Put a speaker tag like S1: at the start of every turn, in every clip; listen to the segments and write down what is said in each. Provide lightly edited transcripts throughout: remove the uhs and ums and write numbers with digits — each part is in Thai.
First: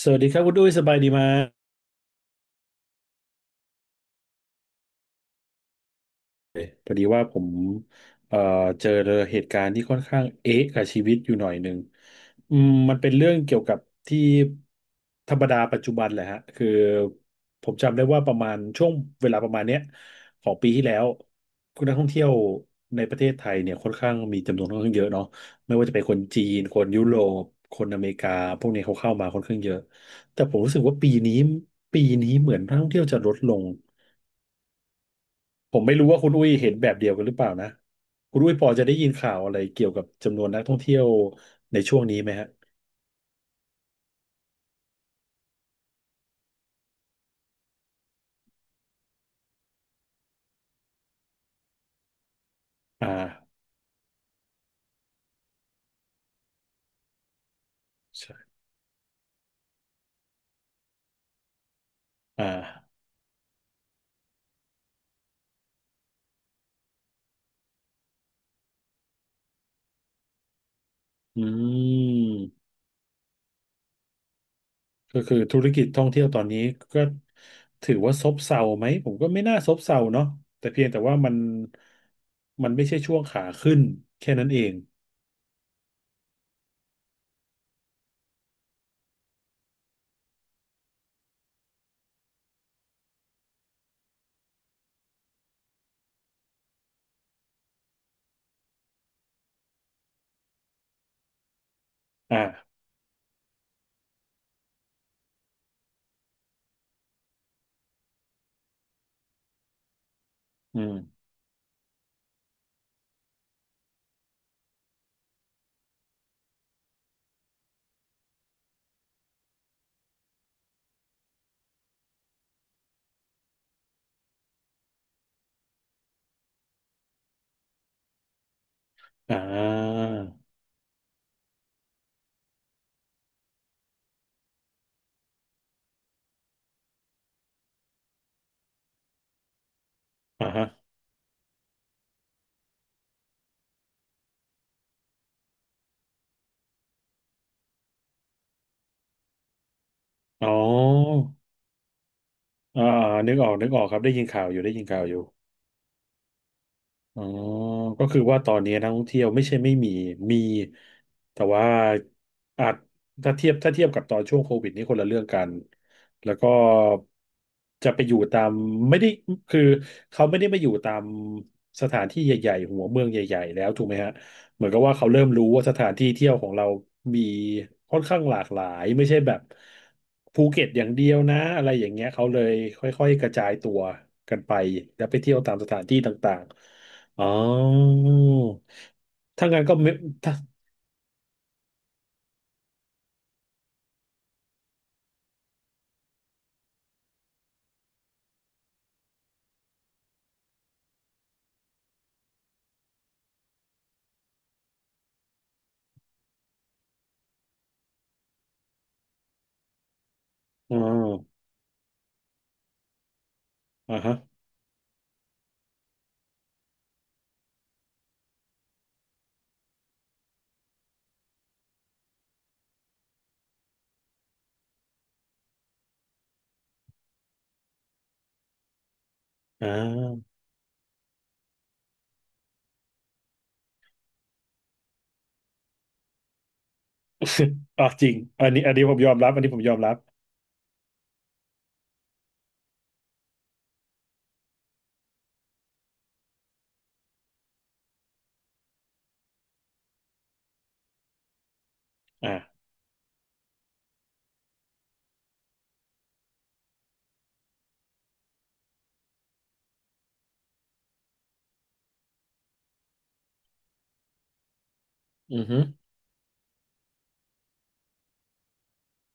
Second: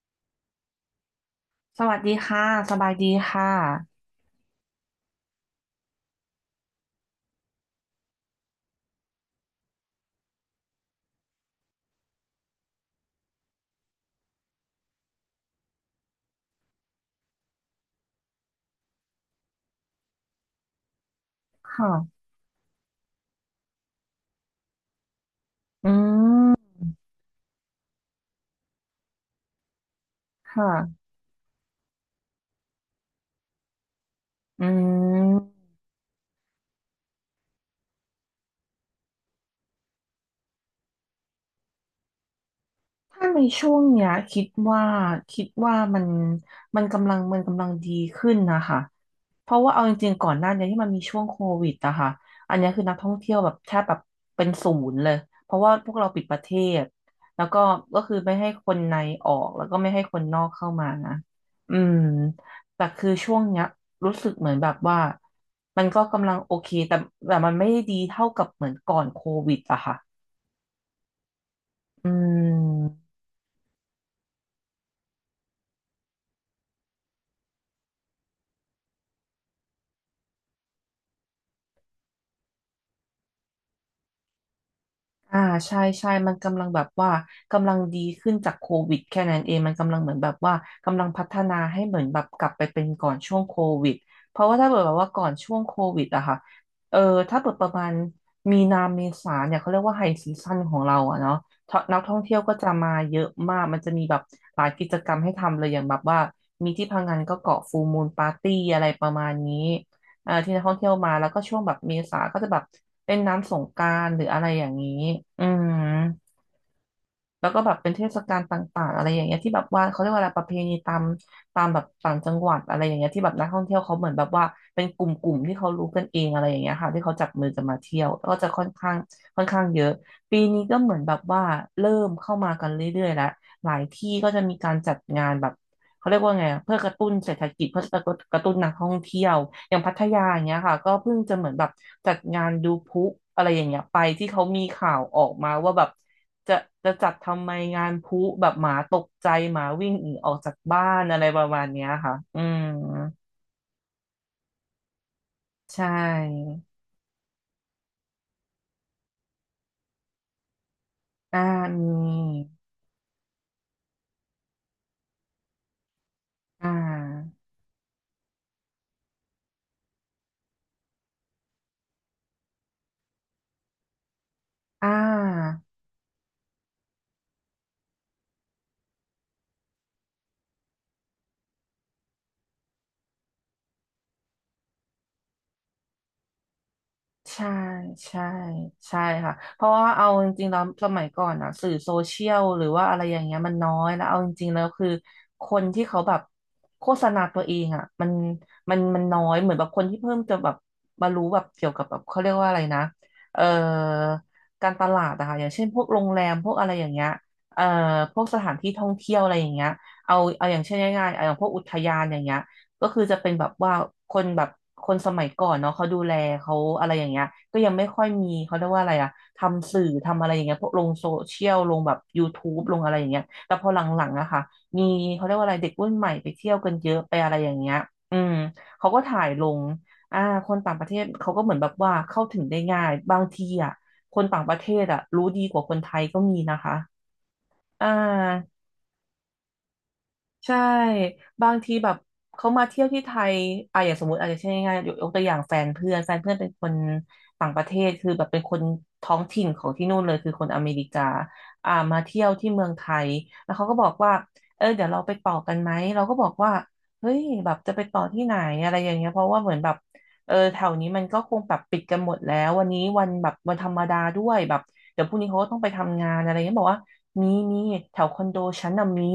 S1: สวัสดีครับคุณดุ้ยสบายดีไหม
S2: สวัสดีค่ะสบายดีค่ะ
S1: พอดีว่าผมเอ่อเจอเหตุการณ์ที่ค่อนข้างเอ๊ะกับชีวิตอยู่หน่อยหนึ่งมันเป็นเรื่องเกี่ยวกับที่ธรรมดาปัจจุบันแหละฮะคือผมจำได้ว่าประมาณช่วงเวลาประมาณเนี้ยของปีที่แล้ว
S2: ค
S1: คุณนักท่อง
S2: ่ะ
S1: เที่ยวในประเทศไทยเนี่ยค่อนข้างมีจำนวนค่อนข้างเยอะเนาะไม่ว่า
S2: อื
S1: จะเป็นคนจีน
S2: ม
S1: คนยุโรปคนอเมริกาพวกนี้เขาเข้ามาค่อนข้างเยอะแต่ผม
S2: ค่ะ
S1: รู้สึกว่าปีนี้เหมือนนักท่องเที่ยวจะลดลง
S2: อืม
S1: ผมไม่รู้ว่าคุณอุ้ยเห็นแบบเดียวกันหรือเปล่านะคุณอุ้ยพอจะได้ยินข่าวอะไรเกี่ยวกับจำนวนนักท่องเที่ยวในช่วงนี้ไหมฮะ
S2: ถ้าในช่วงเนี้ยคิดว่าคิดว่ามันมันกำลังดีขึ้นนะคะเพราะว่าเอาจริงๆก่อนหน้านี้ที่มันมีช่วงโควิดอะค่ะอันเนี้ยคือนักท่
S1: อ่า
S2: องเที่ยวแบบแทบแบบเป็นศูนย์เลยเพราะว่าพวกเราปิดประเทศแล้วก็ก็คือไม่ให้
S1: ใช่
S2: คนในออกแล้วก็ไม่ให้คนนอกเข้ามานะอืม
S1: อ่า
S2: แต่คือช่วงเนี้ยรู้สึกเหมือนแบบว่ามันก็กำลังโอเคแต่มันไม่ได้ดีเท่ากับเหมือนก่อนโควิดอะค่ะ
S1: อื
S2: อื
S1: ม
S2: ม
S1: ก็คือธุรกิจท่องเที่ยวตอนนี้ก็ถือว่าซบเซาไหมผมก็ไม่น่าซบเซาเนาะแต่เพียงแต่ว่ามันไม่ใช่ช่วงขาขึ้นแค่นั้นเอง
S2: อ่าใช่ใช่มันกำลังแบบว่ากำลังดีขึ้นจากโควิดแค่นั้นเองมันกำลังเหมือนแบบว่ากำลังพัฒนาให้เหมือนแบบกลับไปเป็นก่อนช่วงโควิดเพราะว่าถ้าเกิดแบบว่าก่อนช่วงโควิดอะค่ะเออถ้าเกิดประมาณมีนาเมษาเนี่ยเขาเรียกว่าไฮซีซั่นของเราอะเนาะท่อนักท่องเที่ยว
S1: อ่า
S2: ก็จะมาเยอะมากมันจะมีแบบหลายกิจกรรมให้ทำเลยอย่างแบบว่ามีที่พังงานก็เกาะฟูลมูนปาร์ตี้อะไรประมาณนี้ อ่าที่นักท่อง
S1: อื
S2: เที่ย
S1: ม
S2: วมาแล้วก็ช่วงแบบเมษาก็จะแบบเป็นน้ำสงกรานต์หรืออะไรอย่างนี้อืมแล้วก็แบบเป็นเทศกาลต่างๆอะไรอย่างเงี้ยที่แบบว่าเขาเรียกว่าอะไรประเพณีตามแบบต่างจังหวัดอะไรอย่างเงี้ยที่แบบนักท่องเที่ยวเขาเหมือนแบบว่าเป็นกลุ่มๆที่เขารู้กันเองอะไรอย่างเงี้ยค่ะที่เขาจับมือกันมาเที่ยวแล้วก็จะค่อนข้าง
S1: อ่
S2: เยอะ
S1: า
S2: ปีนี้ก็เหมือนแบบว่าเริ่มเข้ามากันเรื่อยๆแล้วหลายที่ก็จะมีการจัดงานแบบ เขาเรียกว่าไงอะเพื่อกระตุ้นเศรษฐกิจเพื่อกระตุ้นนักท่องเที่ยวอย่างพัทยาอย่าง
S1: อ่า
S2: เงี้ย
S1: ฮะ
S2: ค่ะก็เพิ่งจะเหมือนแบบจัดงานดูพลุอะไรอย่างเงี้ยไปที่เขามีข่าวออกมาว่าแบบจะจะจัดทำไมงานพลุแบบหมาตกใจหมาวิ่งหนีออก
S1: อ๋
S2: จา
S1: อ
S2: กบ้านอะไรประมาณเนี้ยค่ะอืม
S1: อ่าอ่านึกออกครับได้ยินข่าวอยู่
S2: ใช่
S1: อ๋อก็คือว่าตอนนี้นักท่องเที่ยวไม่ใช่ไม่มีมี
S2: อ่า
S1: แต่ว่า
S2: มี
S1: อาจถ้าเทียบกับตอนช่วงโควิดนี่คนละเรื่องกัน แล้วก็
S2: อ่า
S1: จะไปอยู่ตามไม่ได้คือเขาไม่ได้มาอยู่ตามสถานที่ใหญ่ๆหัวเมืองใหญ่ๆแล้วถูกไหมฮะเหมือนกับ
S2: อ่
S1: ว่าเขาเริ่มรู้
S2: า
S1: ว่าสถานที่เที่ยวของเรามีค่อนข้างหลากหลายไม่ใช่แบบภูเก็ตอย่างเดียวนะอะไรอย่างเงี้ยเขาเลยค่อยๆกระจายตัวกันไปแล้วไปเที่ยวตามสถานที่ต่างๆ อ๋อ
S2: ใช่ใช่ใช่ค่ะ
S1: ถ้า
S2: เพ
S1: งั้น
S2: ราะ
S1: ก็
S2: ว่า
S1: ไม่
S2: เอาจ
S1: ถ้า
S2: ริงๆแล้วสมัยก่อนอะสื่อโซเชียลหรือว่าอะไรอย่างเงี้ยมันน้อยแล้วเอาจริงๆแล้วคือคนที่เขาแบบโฆษณาตัวเองอะมันมันน้อยเหมือนแบบคนที่เพิ่มจะแบบมารู้แบบเกี่ยวกับแบบเขาเรียกว่าอะไรนะเอ่อการตลาดอะค่ะอย่างเช่นพวกโรงแรมพวกอะไรอย่างเงี้ยเอ่อพวกสถานที่ท่องเที่ยวอะไรอย่างเงี้ยเอาอย่างเช่
S1: อ๋อ
S2: นง่ายๆเอาอย่างพวกอุทยานอย่างเงี้ย ก็คือจะเป็นแบบว่า
S1: อ่า
S2: ค
S1: ฮะ
S2: นแบบคนสมัยก่อนเนาะเขาดูแลเขาอะไรอย่างเงี้ยก็ยังไม่ค่อยมีเขาเรียกว่าอะไรอะทำสื่อทำอะไรอย่างเงี้ยพวกลงโซเชียลลงแบบยูทูบลงอะไรอย่างเงี้ยแต่พอหลังๆอะค่ะมีเขาเรียกว่าอะไรเด็กรุ่นใหม่ไปเที่ยวกันเยอะไปอะไรอย่างเงี้ยอืมเขาก็ถ่ายลง
S1: อ่า
S2: อ่า คนต่างประเทศเขาก็เหมือนแบบว่าเข้าถึงได้ง่ายบางทีอะคนต่างประเทศอะรู้ดีกว่าคนไทยก็มีนะคะอ่
S1: อ่าจริง
S2: า
S1: อันนี้ผมยอมรับอันนี้ผมยอมรับ
S2: ใช่บางทีแบบเขามาเที่ยวที่ไทยอ่ะอย่างสมมติอาจจะเช่นง่ายๆยกตัวอย่างแฟนเพื่อนเป็นคนต่างประเทศคือแบบเป็นคนท้องถิ่นของที่นู่นเลยคือคนอเมริกาอ่ามาเที่ยว
S1: อ่า
S2: ที่เมืองไทยแล้วเขาก็บอกว่าเออเดี๋ยวเราไปต่อกันไหมเราก็บอกว่าเฮ้ยแบบจะไปต่อที่ไหนอะไรอย่างเงี้ยเพราะว่าเหมือนแบบ เออแถวนี้มันก็คงแบบปิดกันหมดแล้ววันนี้วันแบบวันธรรมดาด้วยแบบเดี๋ยวพรุ่งนี้
S1: อื
S2: เขา
S1: อ
S2: ก็ต้
S1: ฮึ
S2: องไปทำงานอะไรเงี้ยบอกว่ามีแถวคอนโดฉันน่ะมี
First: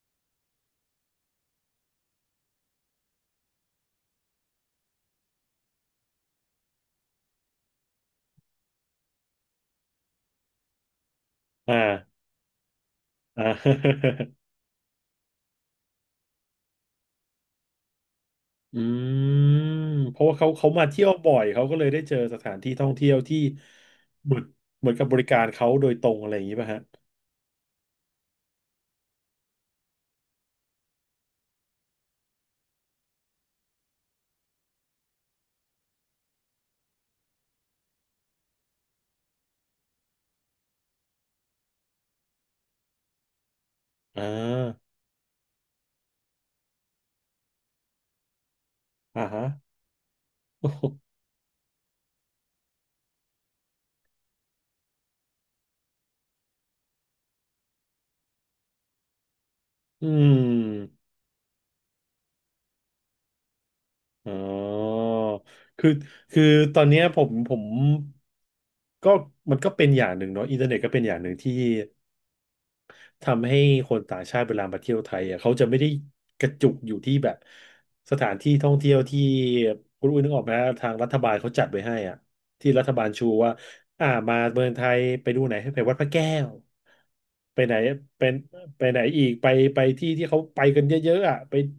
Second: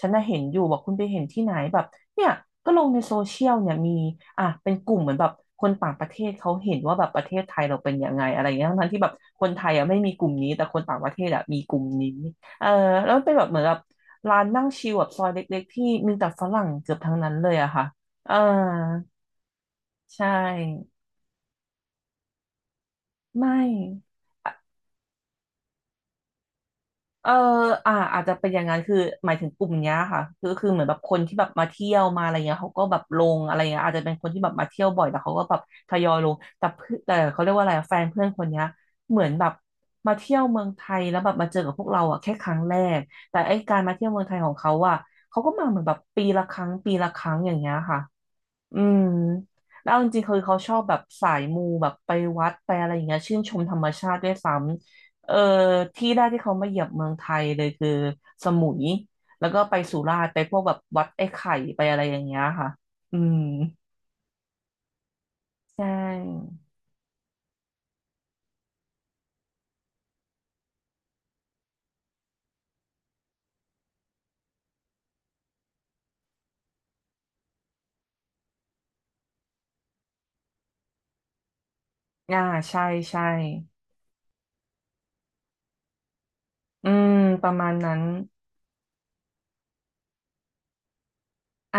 S2: ฉันน่ะเห็นอยู่บอกคุณไปเห็นที่ไหนแบบเนี่ยก็ลงในโซเชียลเนี่ยมีอ่ะเป็นกลุ่มเหมือนแบบคนต่างประเทศเขาเห็นว่าแบบประเทศไทยเราเป็นยังไงอะไรเงี้ยทั้งที่แบบคนไทยอ่ะไม่มีกลุ่มนี้แต่คนต่างประเทศอ่ะมีก
S1: อ่า
S2: ลุ่มนี้เออแล้วมันเป็นแบ
S1: อ่า
S2: บเห มือนแบบร้านนั่งชิลแบบซอยเล็กๆที่มีแต่ฝรั่งเกือบทั้งนั้นเลยอะค่ะเออ
S1: อืมเพ
S2: ใช
S1: ราะว่าเขามา
S2: ่
S1: เที่ยวบ่อยเขาก็เลยได้เจอสถานที่ท่องเที่ยวที่
S2: ไม่
S1: เหมือนกับบริการเขาโดยตรงอะไรอย่างนี้ป่ะฮะ
S2: เอออาจจะเป็นอย่างนั้นคือหมายถึงกลุ่มเนี้ยค่ะคือเหมือนแบบคนที่แบบมาเที่ยวมาอะไรเงี้ยเขาก็แบบลงอะไรเงี้ยอาจจะเป็นคนที่แบบมาเที่ยวบ่อยแต่เขาก็แบบทยอยลงแต่เพื่อนแต่เขาเรียกว่าอะไรอะแฟนเพื่อนคนเนี้ยเหมือนแบบมาเที่ยวเมืองไทยแล้วแบบมาเจอกับพวกเราอ่ะแค่ครั้งแรกแต่ไอ้การมาเที่ยวเมื
S1: อ่
S2: องไทยของเขา
S1: า
S2: อ่ะเขาก็มาเหมือนแบบปีละครั้งปีละครั้งอย่างเงี้ยค่ะ อืม
S1: อ่าฮะ
S2: แล้วเอาจริงๆคือเขาชอบแบบ สายมูแบบไปวัดไปอะไรอย่างเงี้ยชื่นชมธรรมชาติด้วยซ้ำเออที่แรกที่เขามาเหยียบเมืองไทยเลยคือสมุยแล้วก็ไปสุ
S1: อื
S2: ราษฎร์ไป
S1: ม
S2: พวกแบบวัดไอ้ไข่ไปอะไรอย่างเงี้ยค่ะ อืม
S1: อ๋อ
S2: ใช
S1: คือคือ
S2: ่
S1: ตอนเนี้ยผมก็มันก็เป็นอย่างหนึ่งเนาะอินเทอร์เน็ตก็เป็นอย่างหนึ่งที่ทำให้คนต่างชาติเวลามาเที่ยวไทยอ่ะเขาจะไม่ได้กระจุกอยู่ที่แบบสถานที่ท่องเที่ยวที่คุณอุ้ยนึกออกไหมทางรัฐบาลเขาจัดไว้ให้อ่ะ
S2: อ่า
S1: ที่
S2: ใช่
S1: รัฐบาล
S2: ใช่
S1: ชูว่าอ่ามาเมืองไทยไปดูไหนให้ไปวัดพระแก้ว
S2: อืมประ
S1: ไป
S2: มาณ
S1: ไหน
S2: นั้น
S1: เป็นไปไหนอีกไปไปที่ที่เขาไปกันเยอะๆอ่ะไป
S2: อ่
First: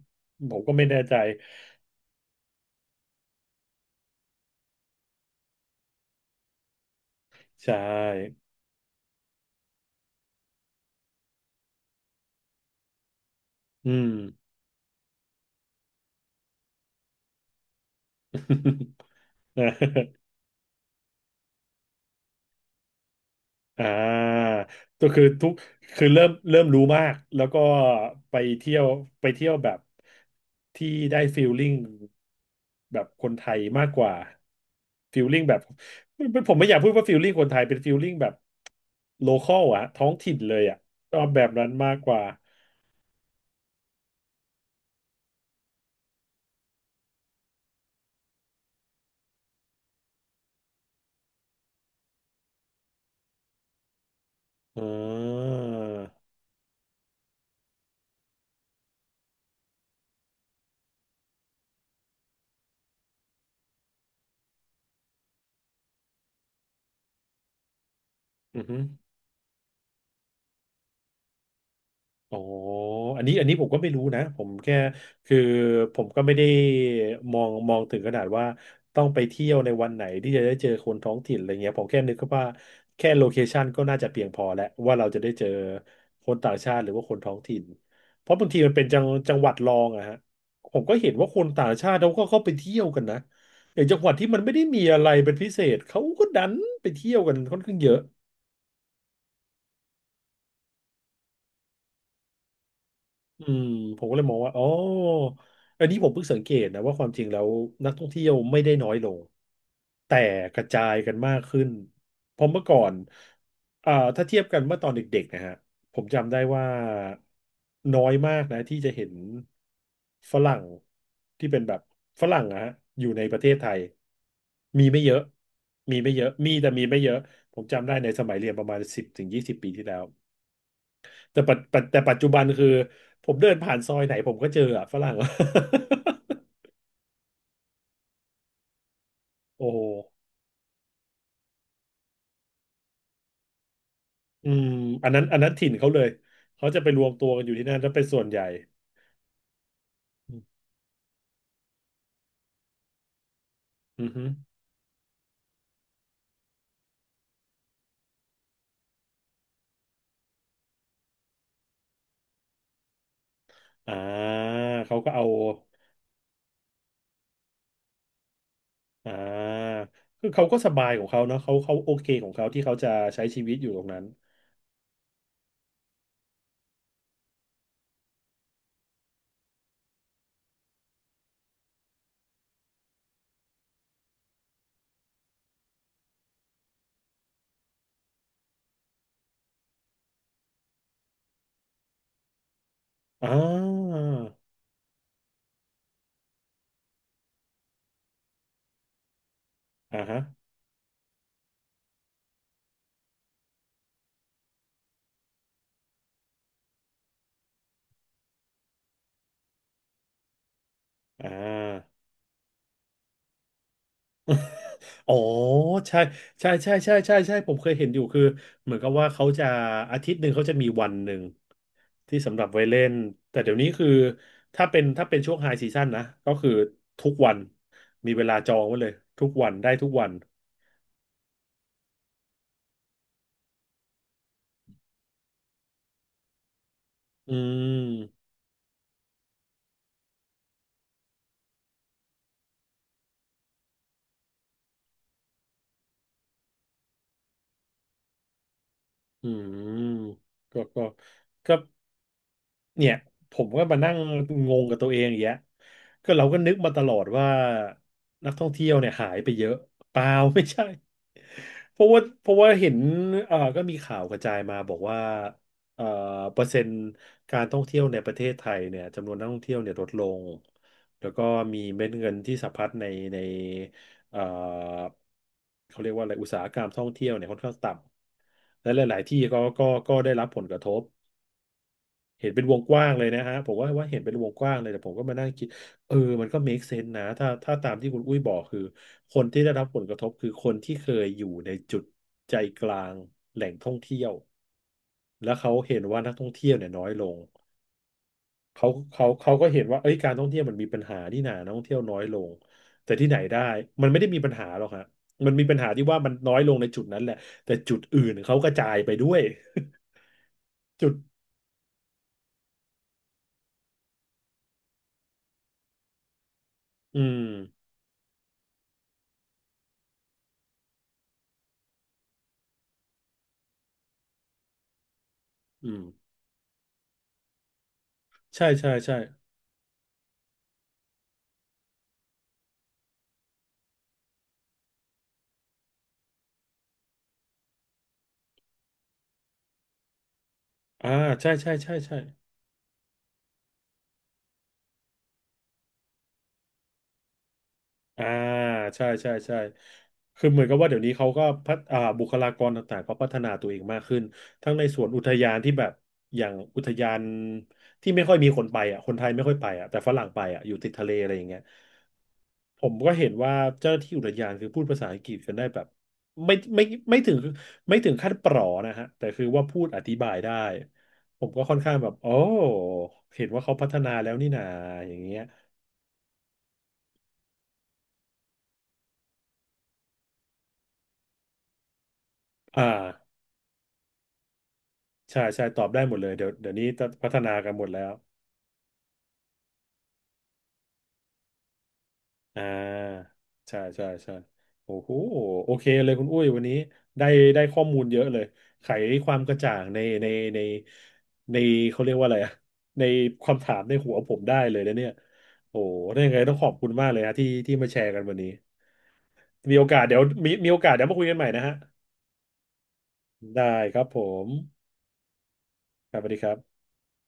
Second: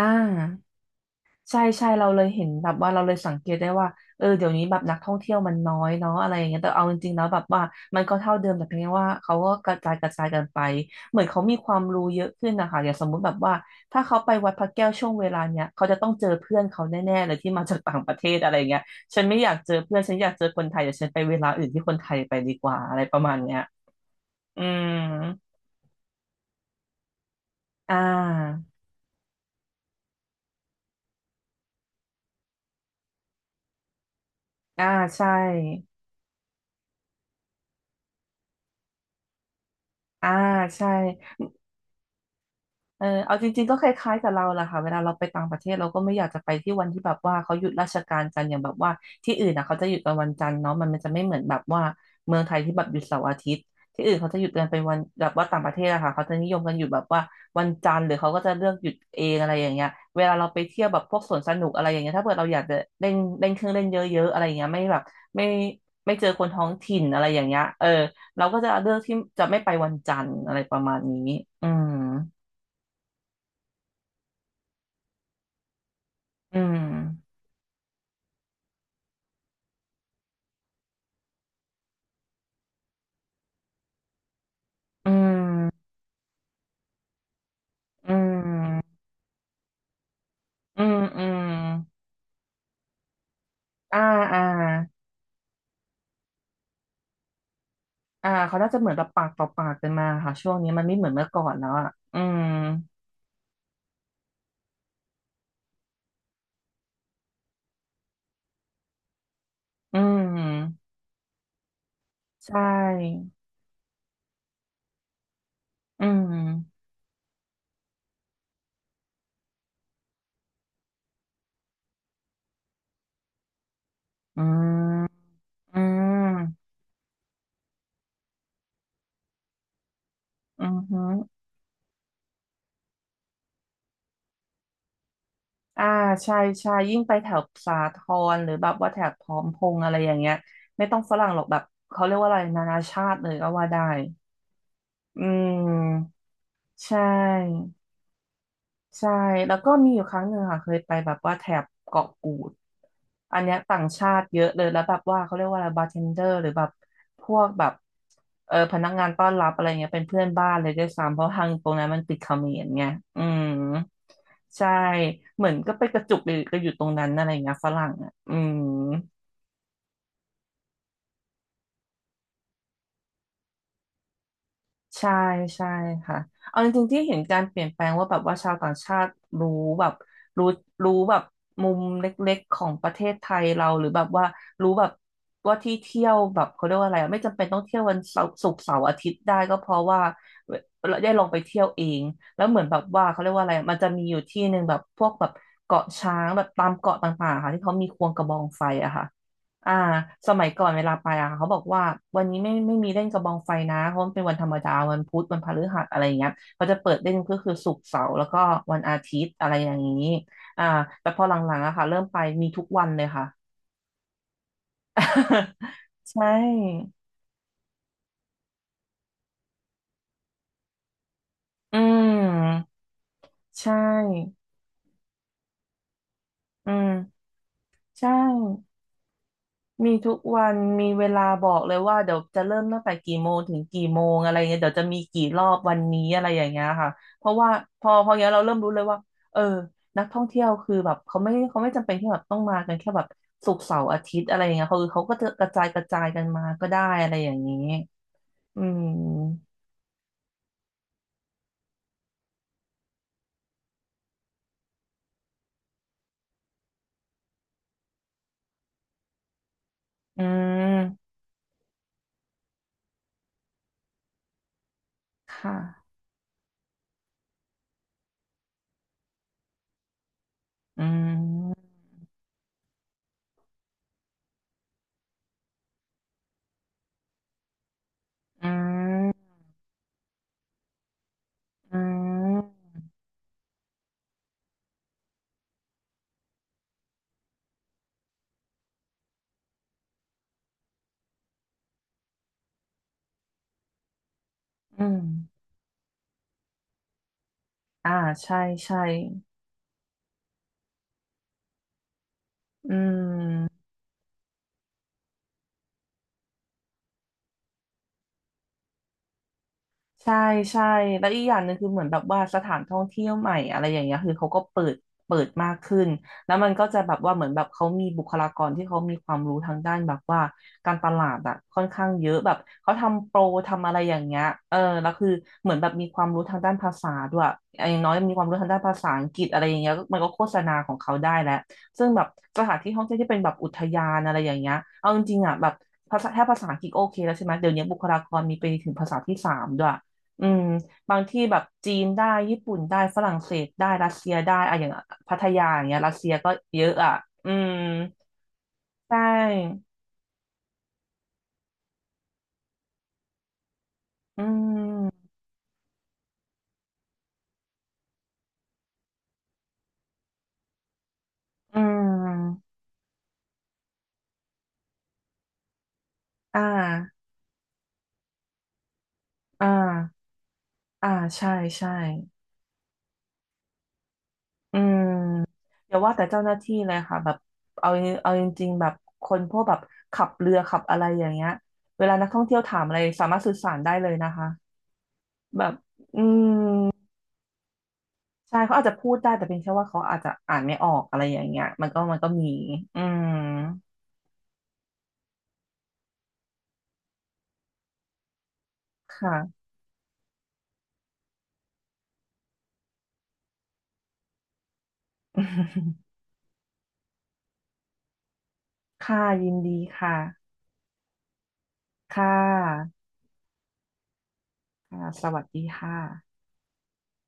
S1: ผม
S2: า
S1: ก็ไม่แน่ใจ
S2: ใช่ใช่เราเลยเห็นแบบว่าเราเลยสังเกตได้ว่าเออเดี๋ยวนี้แบบนักท่องเที่ยวมันน้อยเนาะอะไรอย่างเงี้ยแต่เอาจริงๆแล้วแบบว่า
S1: ใช่
S2: มันก็เท่าเดิมแต่เพียงแค่ว่าเขาก็กระจายกันไปเหมือนเขามีความรู้เยอะขึ้นนะคะอย่างสมมุติแบบว่า
S1: อื
S2: ถ้า
S1: ม
S2: เขาไปวัดพระแก้วช่วงเวลาเนี้ยเขาจะต้องเจอเพื่อนเขาแน่ๆเลยที่มาจากต่างประเทศอะไรอย่างเงี้ยฉันไม่อยา ก
S1: อ่
S2: เจอเพื่อนฉันอ
S1: า
S2: ยากเจอคนไทยเดี๋ยวฉันไปเวลาอื่นที่คนไทยไปดีกว่าอะไรประมาณเนี้ย
S1: อ่า
S2: อืม
S1: ก็คือทุกคือเริ่มรู้มาก แล้วก็
S2: อ่
S1: ไป
S2: า
S1: เที่ยวแบบที่ได้ฟีลลิ่งแบบคนไทยมากกว่า
S2: อ่า
S1: ฟี
S2: ใช่
S1: ลลิ่งแบบผมไม่อยากพูดว่าฟีลลิ่งคนไทยเป็นฟีลลิ่งแบบโลคอลอะท้อง
S2: อ่า
S1: ถิ่นเลยอะ
S2: ใช่
S1: ชอบแบบนั้นมากกว่า
S2: เออเอาจริงๆก็คล้ายๆกับเราแหละค่ะเวลาเราไปต่างประเทศเราก็ไม่อยากจะไปที่วันที่แบบว่าเขาหยุดราชการกันอย่างแบบว่าที่อื่นอ่ะเขาจะหยุดกันวันจันทร์เนาะมันจะไม่เหมือนแบบว่าเมืองไทยที่แบบหยุดเสาร์อาทิตย์ที่อื่นเขาจะหยุดกันเป็น
S1: อ่
S2: วันแบบว่า
S1: า
S2: ต่างประเทศอะค่ะเขาจะนิยมกันหยุดแบบว่าวันจันทร์หรือเขาก็จะเลือกหยุดเองอะไรอย่างเงี้ยเวลาเราไปเที่ยวแบบพวกสวนสนุกอะไรอย่างเงี้ยถ้าเกิดเราอยากจะเล่นเล่นเครื่องเล่นเยอะๆอะไรอย่างเงี้ยไม่แบบไม่ไม่เจอคนท้องถิ่นอะไรอย่างเงี้ยเออเราก็
S1: อือ
S2: จะ
S1: ฮึ
S2: เลือกที่จะไม่ไปวันจันทร์อะไรประมาณนี้อืม
S1: อ๋ออันนี้ผมก็ไม่รู้นะผมแค่คือผมก็ไม่ได้
S2: อืม
S1: มองถึงขนาดว่าต้องไปเที่ยวในวันไหนที่จะได้เจอคนท้องถิ่นอะไรเงี้ยผมแค่นึกว่าแค่โลเคชันก็น่าจะเพียงพอแล้วว่าเรา
S2: อื
S1: จะได้เจอ
S2: ม
S1: คนต่างชาติหรือว่าคนท้องถิ่น
S2: อื
S1: เพราะบางทีมันเป็น
S2: ม
S1: จังหวัดรองอะฮะผ
S2: อื
S1: มก็
S2: ม
S1: เห็น
S2: อื
S1: ว่าคน
S2: ม
S1: ต่างชาติเขาก็เข้าไปเที่ยวกันนะอย่างจั
S2: อ่า
S1: งหวัดที่มั
S2: อ่า
S1: นไม่ได้มีอะไรเป็นพิเศษเขาก็ดันไปเที่ยวกันค่อนข้างเยอะ
S2: อ่าเขาน่าจะเหมือนแบบปากต่อปากกันมาค่ะช่วงนี้มันไม่เหมือนเมื่อก่อนแล้วอ่ะอืม
S1: อืมผมก็เลยมองว่าอ๋ออันนี้ผมเพิ่งสังเกตนะว่าความจริงแล้วนักท่องเที่ยวไม่ได้น้อยลง
S2: อื
S1: แต่กระจา
S2: ม
S1: ยกันมากขึ้นเพราะ
S2: ใช
S1: เมื่อก่อน
S2: ่
S1: อ่าถ้าเทียบกันเมื่อตอนเด็กๆนะฮะผ
S2: อื
S1: มจำได้ว่า
S2: ม
S1: น้อยมากนะที่จะเห็นฝรั่งที่เป็นแบบฝรั่งนะฮะอยู่ในประเทศไทย
S2: อื
S1: มีไม่เยอะ
S2: มอื
S1: มีไม่เยอะมี
S2: ม
S1: แต่มีไม่เยอะผมจำได้ในสมัยเรียนประมาณ10 ถึง 20 ปีที่แล้ว
S2: อือฮึ
S1: แต่ปัจจุบันคือผมเดินผ่านซอยไหนผมก็เจออะฝรั่ง
S2: อ่า ใช่ใช่ยิ่งไปแถบสาทรหรือแบบว่าแถบพร้อมพ
S1: โอ้
S2: ง
S1: โห
S2: ษ์อะไรอย่างเงี้ยไม่ต้องฝรั่งหรอกแบบเขาเรียกว่าอะไรนานาชาติเลยก็ว่าได้
S1: อืม
S2: อื
S1: อันนั้นถิ่นเขาเลย
S2: ม
S1: เขาจะไป
S2: ใช
S1: รวมตัวกันอยู่ที่
S2: ่
S1: นั่นแล้วเป็นส่วนใหญ่
S2: ใช่แล้วก็มีอยู่ครั้งห
S1: อื
S2: นึ่ง
S1: ม
S2: ค่ะเคยไปแบบว่าแถบเกาะกูดอันเนี้ยต่าง
S1: อื
S2: ชา
S1: อฮึ
S2: ติเยอะเลยแล้วแบบว่าเขาเรียกว่าอะไรบาร์เทนเดอร์หรือแบบพวกแบบเออพนักงานต้อนรับอะไรเงี้ยเป็นเพื่อนบ้านเลยด้วยซ้ำเพราะทางตรงนั้นมันติดเขมรไงอืม
S1: อ่า
S2: ใช่
S1: เขาก็เอา
S2: เหมือนก็ไปกระจุกอยู่ก็อยู่ตรงนั้นอะไรเงี้ยฝรั่งอ่ะอืม
S1: อ่าคือเขาก็สบายของเขาเนาะเขาโอเคของเขาที่เขาจะใช้ชีวิตอยู่ตรงนั้น
S2: ใช่ใช่ค่ะเอาจริงๆที่เห็นการเปลี่ยนแปลงว่าแบบว่าชาวต่างชาติรู้แบบรู้รู้แบบมุมเล็กๆของประเทศไทยเราหรือแบบว่ารู้แบบว่าที่เที่ยวแบบเขาเรียกว่าอะไรอะไม่จำเป็นต้องเที่ยววันเสาร์ศุกร์เสาร์อาทิตย์ได้ก็เพราะว่าเราได้ลงไปเที่ยวเองแล้วเหมือนแบบว่าเขา
S1: อ่
S2: เรียกว่าอะไรอะมันจะ
S1: า
S2: มีอยู่ที่หนึ่งแบบพวกแบบเกาะช้างแบบตามเกาะต่างๆค่ะที่เขามีควงกระบองไฟอะค่ะ อ่า
S1: อ่าฮะ
S2: สมัยก่อนเวลาไปอ่ะเขาบอกว่าวันนี้ไม่มีเล่นกระบองไฟนะเพราะมันเป็นวันธรรมดาวันพุธวันพฤหัสอะไรอย่างเงี้ยเขาจะเปิดเล่นก็คือศุกร์เสาร์แล้วก็วันอาทิตย์อะไรอย่างนี้อ่าแต่พอ
S1: อ่
S2: หลังๆอะค่ะ
S1: า
S2: เริ่มไปมีทุกวันเลยค่ะ
S1: อ๋อใช่
S2: ใช่
S1: ใช่ใช่ใช่ใช่ใช่ผมเคยเห็นอยู่คือเหมือนกับว่าเขาจะอาทิตย์หนึ่งเขาจะมีวันหนึ่ง
S2: อื
S1: ที่สำหรับไว้
S2: ม
S1: เล่นแต่เดี๋ยว
S2: ใช
S1: นี้คือ
S2: ่
S1: ถ้าเป็นช่วงไฮซีซั่นนะก็คือ
S2: อื
S1: ทุก
S2: ม
S1: วัน
S2: ใช่
S1: มีเวลาจองไว้เลยทุกวันได้ทุ
S2: มี
S1: กวั
S2: ทุ
S1: น
S2: กวันมีเวลาบอกเลยว่าเดี๋ยวจะเริ่มตั้งแต่กี่โมงถึงกี่โมงอะไรเงี้ยเดี๋ยวจะมีกี่รอบวันนี้อะไรอย่างเงี้ยค่ะเพ
S1: อื
S2: ราะว่าพออย่าง
S1: ม
S2: เงี้ยเราเริ่มรู้เลยว่าเออนักท่องเที่ยวคือแบบเขาไม่จำเป็นที่แบบต้องมากันแค่แบบศุกร์เสาร์อาทิตย์อะไรอย่างเงี้ยเขาก็จะกระจายกันมาก็ได้อะไรอย่างนี้อื
S1: อื
S2: ม
S1: มก็ก็ก็เนี่ยผมก็มานั่งงงกับตัวเองอย่างเงี้ยก็เราก็นึกมาตลอดว่านักท่องเที่ยวเนี่ยหายไปเยอะเปล่า
S2: อื
S1: ไม่ใช่
S2: ม
S1: เพราะว่าเห็นก็มีข่าวกระจายมาบอกว่า
S2: ค่ะ
S1: เอ่อเปอร์เซ็นต์การท่องเที่ยวในประเทศไทยเนี่ยจำนวนนักท่องเที่ยวเนี่ยลดลง
S2: อื
S1: แล้วก็
S2: ม
S1: มีเม็ดเงินที่สะพัดใน เอ่อเขาเรียกว่าอะไรอุตสาหกรรมท่องเที่ยวเนี่ยค่อนข้างต่
S2: อื
S1: ำและหลายๆที่
S2: ม
S1: ก็ได้รับผลกระทบ
S2: อื
S1: เห็นเป็นวงกว้าง
S2: ม
S1: เลยนะฮะผมว่าเห็นเป็นวงกว้างเลยแต่ผมก็มานั่งคิดเออมันก็ make sense นะถ้าตามที่คุณอุ้ยบอกคือคนที่ได้รับผลกระทบคือคนที่เคยอยู่ในจุดใจกลางแหล่งท่องเที่ยว
S2: อืม
S1: แล้วเขาเห็นว่านักท่องเที่ยวเนี่ยน้อยลง
S2: อ่าใช่
S1: เขา
S2: ใช่
S1: เขาเขาก็เห็นว่าเอ้ยการท่องเที่ยวมันมีปัญหานี่หนานักท่องเที่ยวน้อยลง
S2: อื
S1: แต่ที่ไหนได้
S2: ม
S1: มันไม่ได้มีปัญหาหรอกฮะมันมีปัญหาที่ว่ามันน้อยลงในจุดนั้นแหละแต่จุดอื่นเขากระจายไปด้วย
S2: ใช่ใช่
S1: จุด
S2: แล้วอีกอย่างหนึ่งคือเหมือนแบบว่าสถานท่องเที่ยวใหม่อะไรอย่างเงี้ยคือเขาก็เปิดมากขึ้นแล้วมันก็จะแบบ
S1: อื
S2: ว่าเห
S1: ม
S2: มือนแบบเขามีบุคลากรที่เขามีความรู้ทางด้านแบบว่าการตลาดอะค่อนข้างเยอะแบบเขาทำโปรทำอะไรอย่างเงี้ยเออแล้วคือเหมือนแบบ
S1: อืม
S2: มีความรู้ทางด้านภาษาด้วยอย่างน้อยมีความรู้ทา
S1: ใช่
S2: งด้าน
S1: ใช่
S2: ภาษา
S1: ใช่
S2: อังกฤษอะไรอย่างเงี้ยมันก็โฆษณาของเขาได้แล้วซึ่งแบบสถานที่ท่องเที่ยวที่เป็นแบบอุทยานอะไรอย่างเงี้ยเอาจริงๆอ่ะแบบภาษาแค่ภาษาอังกฤษโอเคแล้วใช่ไหมเดี๋ยวนี้บุคลากรมีไปถึงภาษาที่สามด้วย อืม
S1: อ่า
S2: บางที่
S1: ใช่
S2: แบบ
S1: ใช่
S2: จี
S1: ใช่
S2: น
S1: ใช่
S2: ได้ญี่ปุ่นได้ฝรั่งเศสได้รัสเซียได้อะอย่างพัทยาอย่างเงี้ยรัสเซียก็เยอะอ่ะอืม
S1: อ่าใช่
S2: ใช
S1: ใช่ใช่
S2: ่
S1: คือเหมือนกับว่าเดี๋ยวนี้เขาก็พัฒอ่าบุคลากรต่างๆเขาพัฒนาตัวเองมากขึ้น
S2: อื
S1: ทั้งในส่วนอุ
S2: ม
S1: ทยานที่แบบอย่างอุทยานที่ไม่ค่อยมีคนไปอ่ะคนไทยไม่ค่อยไปอ่ะแต่ฝรั่งไปอ่ะอยู่ติดทะเลอะไรอย่างเงี้ย
S2: อืม
S1: ผมก็เห็นว่าเจ้าหน้าที่อุทยานคือพูดภาษาอังกฤษกันได้แบบไม่
S2: อ่า
S1: ไม่ไม่ถึงไม่ถึงขั้นปลอนะฮะแต่คือว่า
S2: อ่
S1: พูดอธิ
S2: า
S1: บายได้
S2: อ่า
S1: ผ
S2: ใช่
S1: มก็ค่อน
S2: ใช่
S1: ข้างแบบโอ้เห็นว่าเขาพัฒนาแล้วนี่นา
S2: อืม
S1: อย่างเงี้ย
S2: อย่าว่าแต่เจ้าหน้าที่เลยค่ะแบบเอาเอาจริงๆแบบคนพวกแบบขับเรือขับอะไรอย่างเงี้ยเวลานักท่องเที่ยวถาม
S1: อ่า
S2: อะไรสามารถสื่อสารได้เลยนะคะ
S1: ใช่
S2: แบ
S1: ใช่
S2: บ
S1: ตอบได้หม
S2: อื
S1: ดเลยเดี๋ยว
S2: ม
S1: เดี๋ยวนี้พัฒนากันหมดแล้ว
S2: ใช่เขาอาจจะพูดได้แต่เป็นแค่ว่าเขาอาจจะอ่านไม่ออกอะไรอย่างเงี้ยมันก็มี
S1: อ่
S2: อื
S1: า
S2: ม
S1: ใช่ใช่ใช่โอ้โหโอเคเลยคุณอุ้ยวันนี้ได้ได้ข้อมูลเยอะเลยไขค
S2: ค่ะ
S1: วามกระจ่างในในเขาเรียกว่าอะไรอะในความถามในหัวผมได้เลยนะเนี่ยโอ้โหได้ยังไงต้องขอบคุณมากเลยฮะที่มาแชร์กันวันนี้
S2: ค่ะยินดี
S1: มีโอ
S2: ค
S1: กาสเดี๋ยวมี
S2: ่ะ
S1: มีโอกาสเดี๋ยวมาคุยกันใหม่นะฮะ
S2: ค่ะ
S1: ได้ครับผม
S2: ค่ะสวัสดีค่ะ
S1: ครับสวัสดีครับ